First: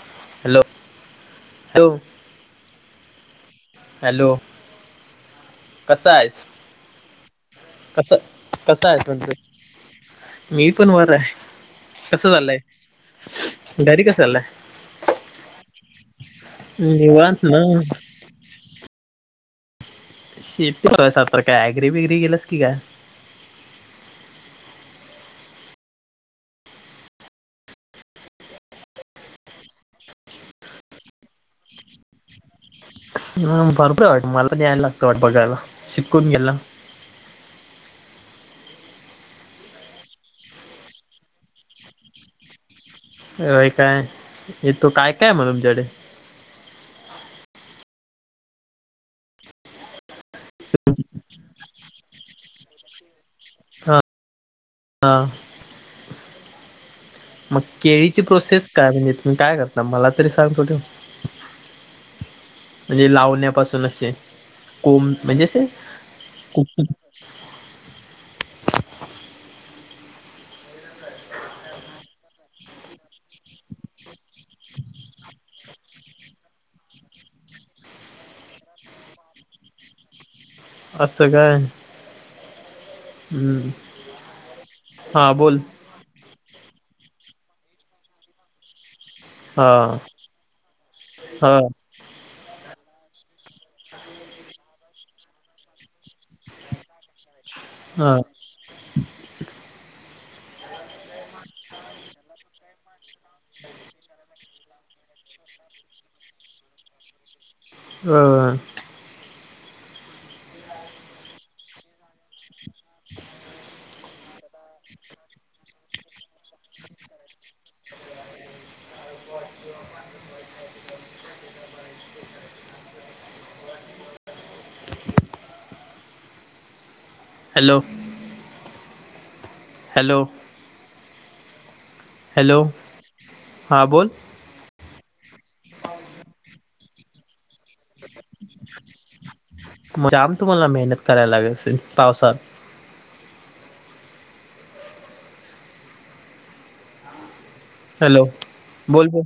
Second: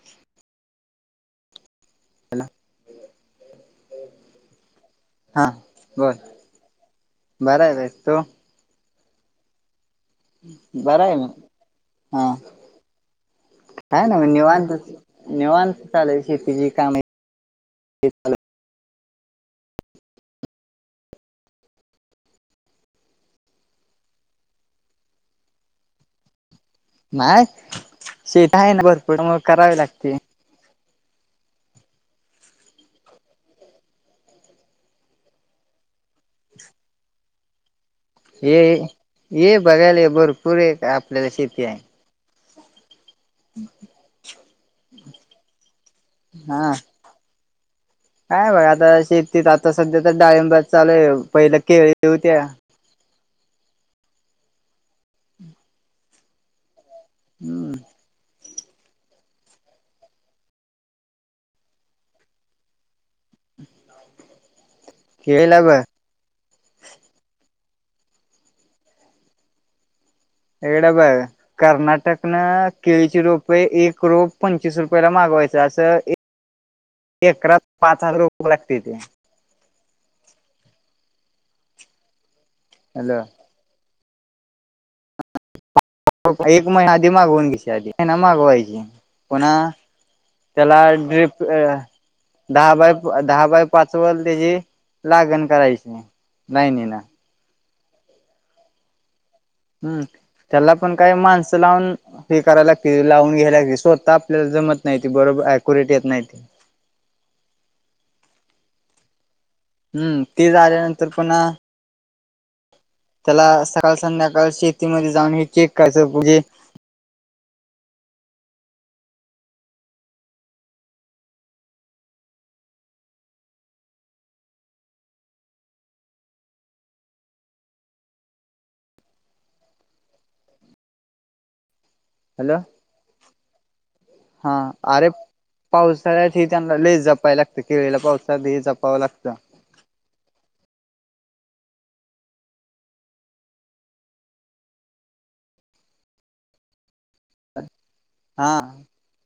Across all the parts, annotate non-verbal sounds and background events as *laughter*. Hello, hello. त्यांला. Hello. हा कसा बोल आहेस बरा आहे बस कस-कसा आहेस? मजेत. बरं आहे ना? हा कसं चाललंय घरी काय नाही कसं मग निवांत-निवांत. निवांत ना. *inaudible* काय ग्री बिग्री गेलस की काय नाही शेत आहेत. भरपूर मग करावी लागते. भरपूर वाटत. मला यायला लागतं वाट बघायला. शित कोन के ला. ये. ये बघायला भरपूर एक आपल्याला शेती आहे. अ काय हे तो काय-काय मला तुमच्याकडे. हा काय बघ आता शेती आता सध्या तर डाळंबर चालू. आहे पहिले केळी होत्या. हा मग हम्म केळीची प्रोसेस? काय असते. काय करता मला तरी सांगतो बघूया? म्हणजे लावण्यापासून असेल. कोम म्हणजे केळीला ते. बघ इकड बघ कर्नाटकनं केळीची रोपे एक रोप पंचवीस रुपयाला माग व्हायच असं एकरात पाच हजार रुपये लागतय ते. असंकाय हॅलो हम्म. हा बोल एक महिना आधी मागवून घ्याची आधी हीना मागवायची पुन्हा हा त्याला ड्रीप हा अ दहा बाय दहा बाय पाच वर त्याची लागण करायची नाही लायनिन हा हम्म त्याला पण काही माणसं लावून हे करायला लागतील, लावून घ्यायला लागते. स्वतः आपल्याला जमत नाही, ते बरोबर अक्युरेट येत नाही. हा, हम्म ते झाल्यानंतर पुन्हा, त्याला सकाळ संध्याकाळ शेतीमध्ये जाऊन हे चेक कराय म्हणजे, *inaudible* हॅलो? हॅलो! हॅलो हा बोल, हा अरे पावसाळ्यात हे त्यांना लेच जपायं लागतं, केळीला पावसाळ्यात लई जपावं लागतं. मग जाम तुम्हाला मेहनत करायला लागत, असेल पावसात. हॅलो हा बोल बोल,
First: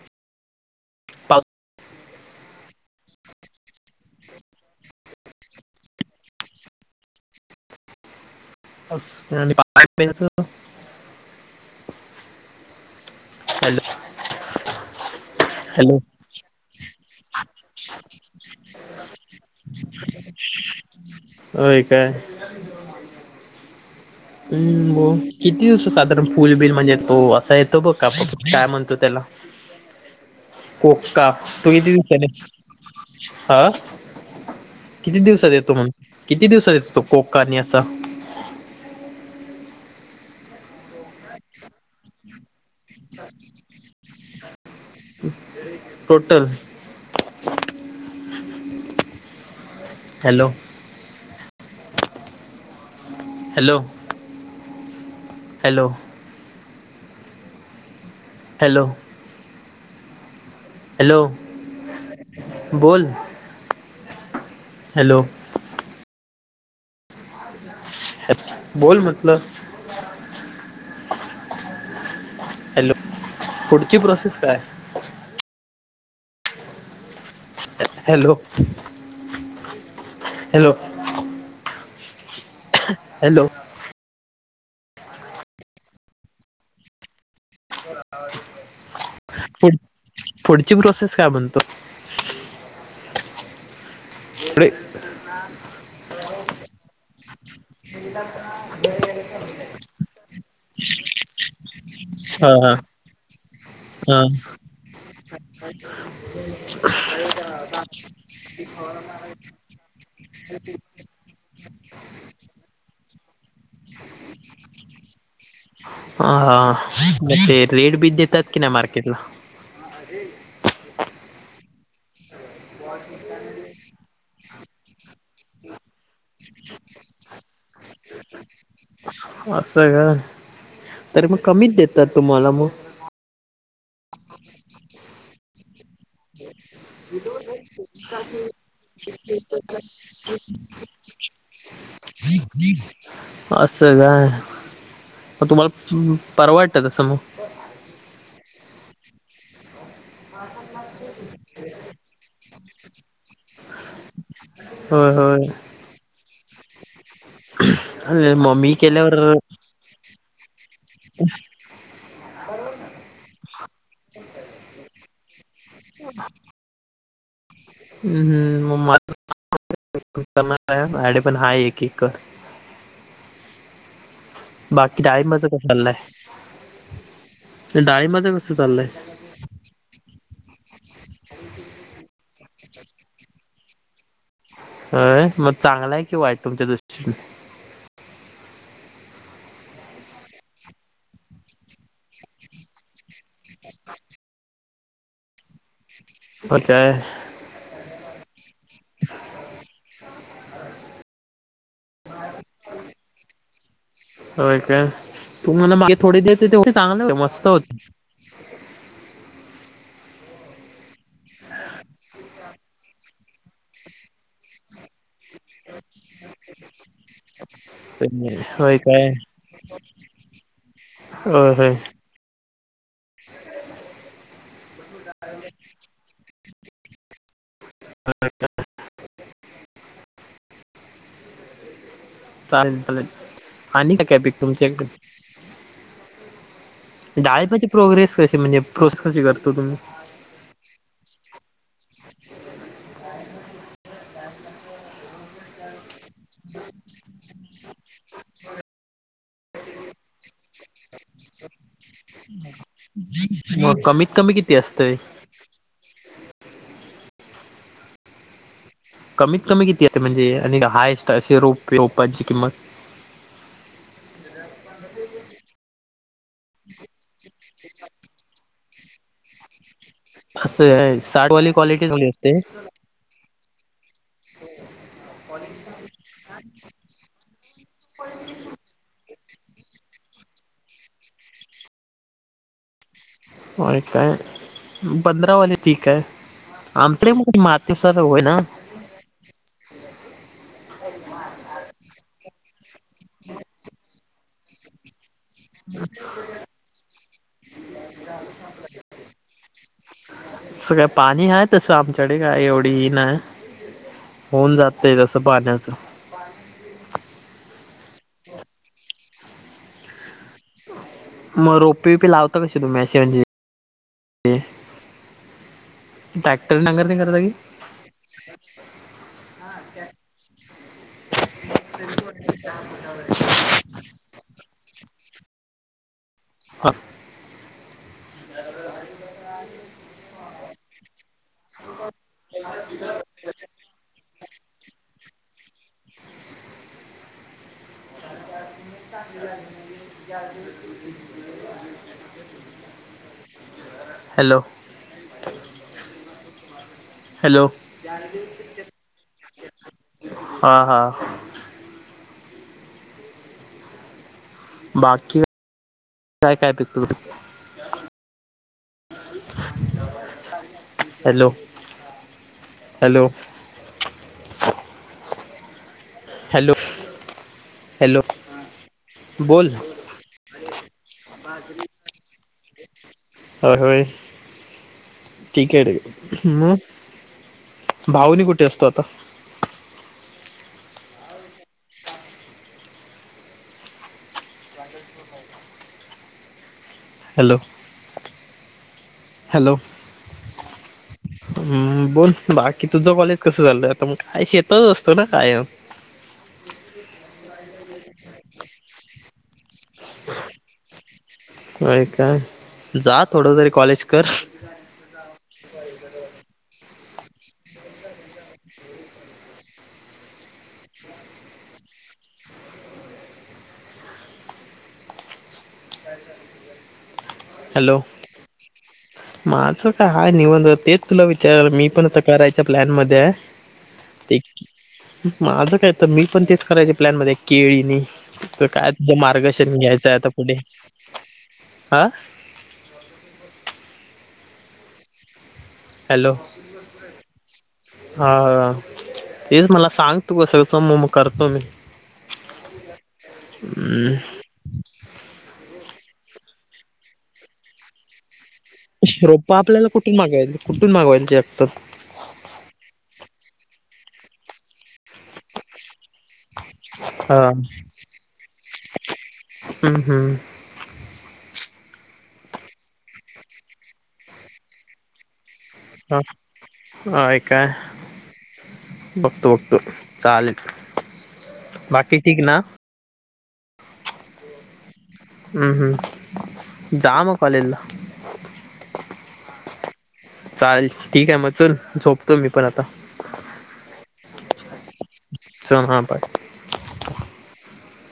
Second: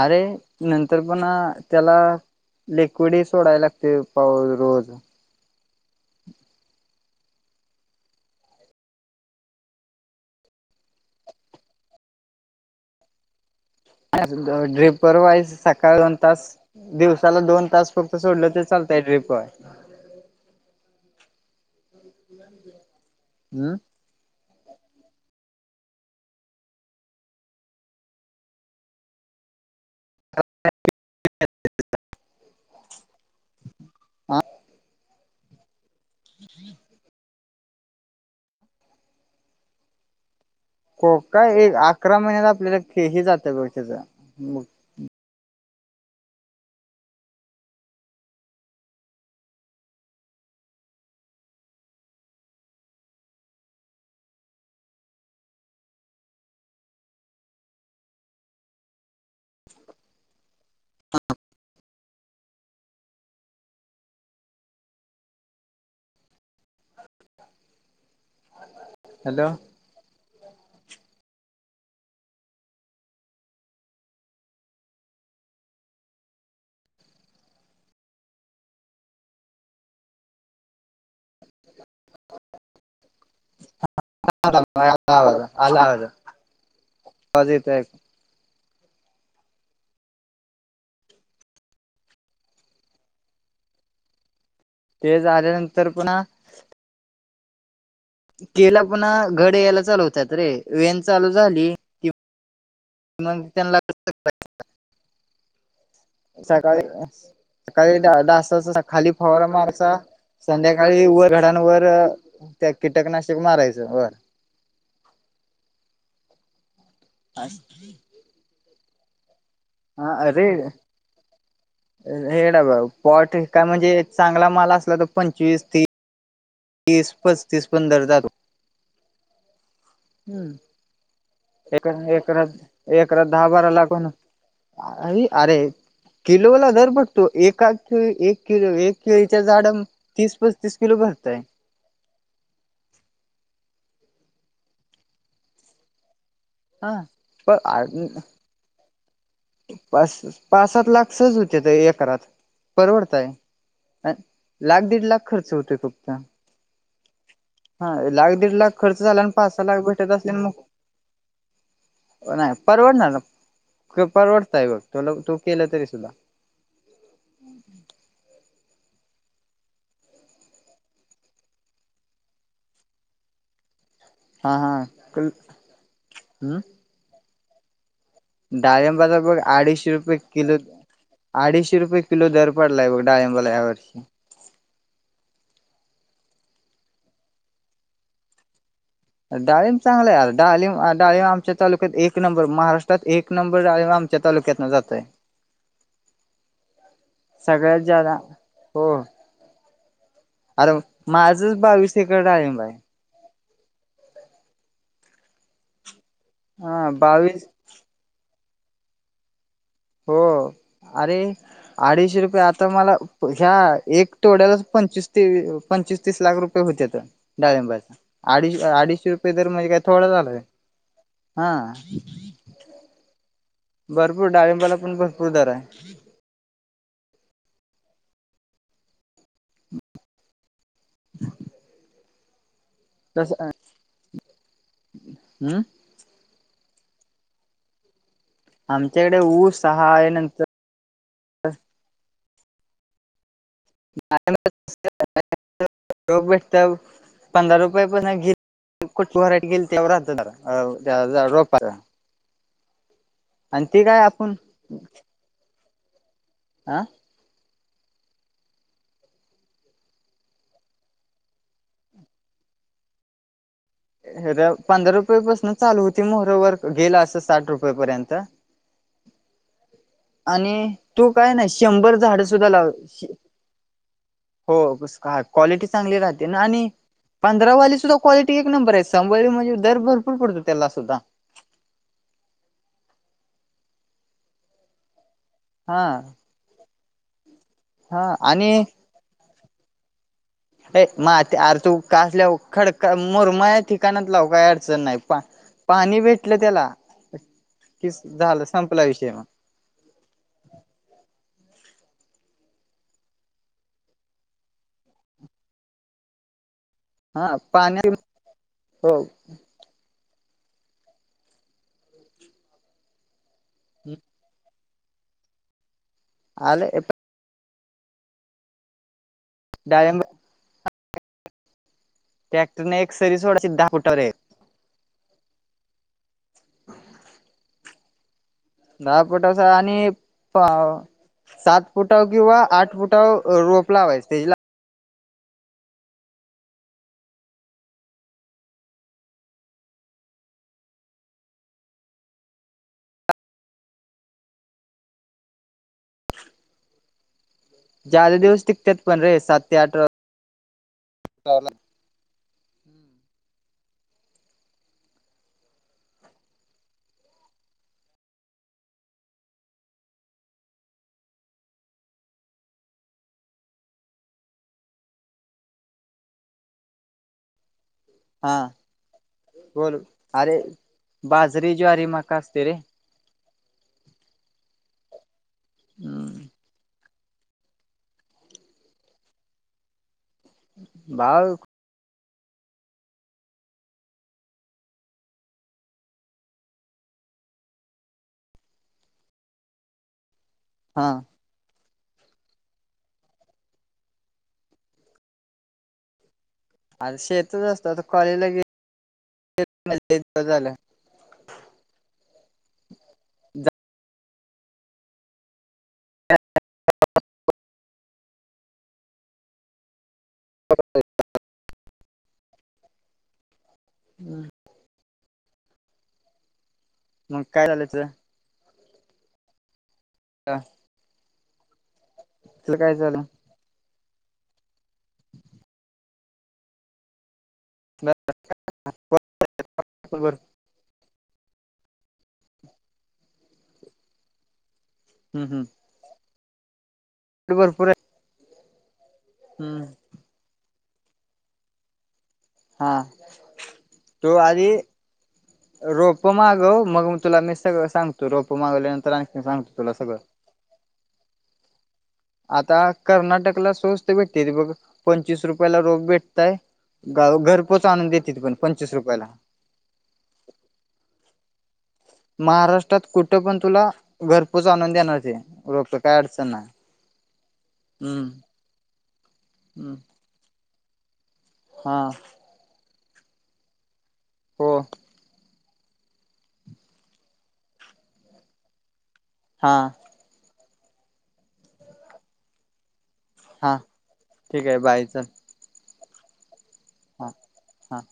अरे नंतर पण त्याला, लिक्विड ही सोडाय लागते पाऊ रोज, आठ पेन सो *unintelligible* ड्रिपर वाईस सकाळ, हॅलो दोन तास दिवस, चला दोन तास फक्त सोडलं ते चालतंय ड्रीपवर, आय, हम्म, हम् हो किती दिवस साधारण फुलबिल म्हणजे, तो असा येतो बघ का काय म्हणतो त्याला, *unintelligible* कोक्का तू कती दिसतस हा *unintelligible* किती दिवसात येतो, मंग किती दिवसात येतो तो कोक काणी असा, कोका एक अकरा महिन्यात आपल्याला केली जात, बघ असा, टोटल, हॅलो! हॅलो हॅल? हॅलो हॅलो बोल, हॅलो! बोल म्हटलं, हॅलो हॅलो पुढची प्रोसेस काय, हॅलो? Hello hello! *unintelligible* आवाज येत का, पु पुढची प्रोसेस काय म्हणतो. पुढे ते झा आल्यानंतर पुन्हा केळीला पुन्हा घड यायला चालू होतात, रे व्हॅन चालू झाली. कि हा हा. मग त्यांना *unintelligible* सकाळी सकाळी, डासाचा खाली फवरा मारचा. संध्याकाळी व घडांवर त्या, कीटकनाशक मारायचं वर. ह म ते रेट बी देतात कि नाही मार्केटला. हा अरे हेड बा पॉट काय म्हणजे, चांगला माल असला तर पंचवीस तीस. तीस पस्तीस पण दर जातो. असं का तर मग कमीच हम्म देतात एकरा तुम्हाला मग एकरा दहा बारा लाख *unintelligible* अे अरे किलोला दर भेटतो ए एक किलो एक केळीच्या झाडनं तीस, पस्तीस किलो भरताय. असं काय मग तुम्हाला परवडत तसं मगं... हा पाच -पाच, सात लाख सहज होत्या त्या एकरात परवडतायं. अ लाख, दीड होय लाख होय खर्च होतोय फक्त. हा अरे लाख, दीड मग मी लाख खर्च केल्यावर झाला आणि पाच, सहा लाख भेटत असले आणि मग *inaudible* नाही परवडणारं, परवडतयं बघ तुला तू केलं तरी सुद्धा *inaudible* *inaudible* हा हा बाकी डाळिंबाच हम्म काय चाललंय? डाळिंबर डाळिंबाचपण अडीचशे रुपये कलो अडीचशे रुपये कलो दर पडलायं बघ डाळिंबाला या वर्षी अ मग चांगलाय कि वाईट तुमच्या दृष्टीनं? अ डाळिंब चांगलाय आरं डालिंब आ डाळिंब आमच्या तालुक्यात एक नंबर, महाराष्ट्रात एक नंबर डाळिंब आम आमच्या तालुक्यातनं जातंय. *inaudible* हो काय सगळ्यात ज्यादा, हो. आरं माझंच बावीस एकर डाळिंब आहे. हो काय? तू मला मागे थोडी दिलते ते हा चांगले होते मस्त बावीस होते. हो. अरे अडीचशे रुपये आता मला प ह्या एक तोड्यालाच पंचवीस तेव अ पंचवीस तीस लाख रुपये होत्यातं, डाळिंबाचं अडी होय अडीचशे रुपये दर म्हणजे काय थोडा झालं व्हय? हो होई. भरपूर डाळिंबाला पण भरपूर दर आहे. *inaudible* चालेल चालेल, तस आणि काय काय पीक तुमच्याकडे? हम् डाळिंबाची प्रोग्रेस कशी म्हणजे प्रोसेस आमच्याकडे कशी करतो ऊस तुम्ही हाय नंतर *unintelligible* रोख भेटत्या, पंधरा रुपये पासनं घे कुठलं व्हरायटी घेईल त्याव‌र दर त्या रोपावर. मग कमीत कमी किती असतयं? आ? कमीत कमी किती असते, म्हणजे आणि हायस्ट असे रोप रोपांची किंमत? र पंधरा रुपयेपासून चालू होती, मोहरो वर गेलं असं साठ रुपये पर्यंत. *inaudible* आणि असं आहे, तू काय साठ ना वाली क्वालिटी शंभर चांगली झाडं असते सुुद्धा लाव श हो तस क्वालिटी चांगली राहते ना आणि पण धंरावाली सुद्धा क्वालिटी एक नंबर आहे, *unintelligible* म्हणजे दर भरपूर पडतो त्याला सुद्धा. *inaudible* होय काय? म पंधरावाले हा ठीक आहे, आंत्र मातिसा तर हा होय ना. अय मग आ ते आर तु कासल्या खडक मुरमाच्या ठिकाणात लाव काही अडचण नाही. पा पाणी भेटलं त्याला कि स झालं संपला विषय मग. सगळं पाणी आहे तसं आमच्याडे काय एवढं ही नाही. होऊन जातंय तसं पाण्याचं. हा पाण्या हो. मग रोपी वीपी लावता कशी तुम्ही? असे म्हणजे ट्रॅक्टर आलं नांगरणी करता की डाळिंब ट्रॅक्टरने एक सरी सोडायची दहा फुटावर एक. हा. दहा फुट असा आणि पा सात फुटाव किंवा आठ फुठाव अ रोप लावायचं त्याची ला हॅलो! हॅलो ज्यादा दिवस टिकत्यात पण रे, सात ते आठ हा हा. रोपाला. बाकी काय काय पिकतं? Hello, hello. हॅलो. हॅलो हा बोल, आरे. बाजरी, ज्वारी, मका असतोय रे. होय होय ठीक आहे रे हम्म म भाऊ नी कुठे असतो आता? बाग हॅलो. हॅलो. हा. हम् बोल बाकी तुझं कॉलेज कसं चालंय? आता मग काय शेतातच असतोय ना कायम? ह *inaudible* आर शेतातच असतो आता कॉलेजला गे *unintelligible* लई दिवस झाल. व्हय काय? जा थोडं तरी कॉलेज कर. *unintelligible* हू म. मग काय झालं हॅलो याचं? माझं काय हाय निवंत, तेच तुला विचार मी पण थक करायच्या तुझं काय प्लॅनमध्ये झालं हाय. ते माझं काय तर? मी पण तेच करायच्या प्लॅनमध्ये हाय. केळीनी कुठ काय? तुंझ मार्गदर्शन घ्यायचंय आता भरपूर पुुढे हा. हू हू. हॅलो, आहे हा हा तेच हम्म मला सांग तू कस सम म करतो मी. हा, हम्म तु आधी रोप प मागव मग मी तुला मी सगळं सांगतो रो रोपं आपल्याला कुठून मागवायल कुठून मागवायलते आता? आता कर्नाटकला स्वस्त भेटतेती बघ, पंचवीस रुपयाला रोप भेट तय, गा हा घर पोहच आणून देतेती पण पंचवीस रुपयाला. हम्म हम्म *inaudible* महाराष्ट्रात कुठं पण तुला घरपोच आणून देणार ते. रोपं ह काय अडचण नाय. होय काय? हम्म बघतो बघतो, हम्म चालेल. हा बाकी ठीक ना? हो. हम्म हम्म, जा म कॉलेजला. हा. चालेल, ठीक आहे मग चल, झोपतो मी पण आता. हा ठिक चल हा बाय. हा, हा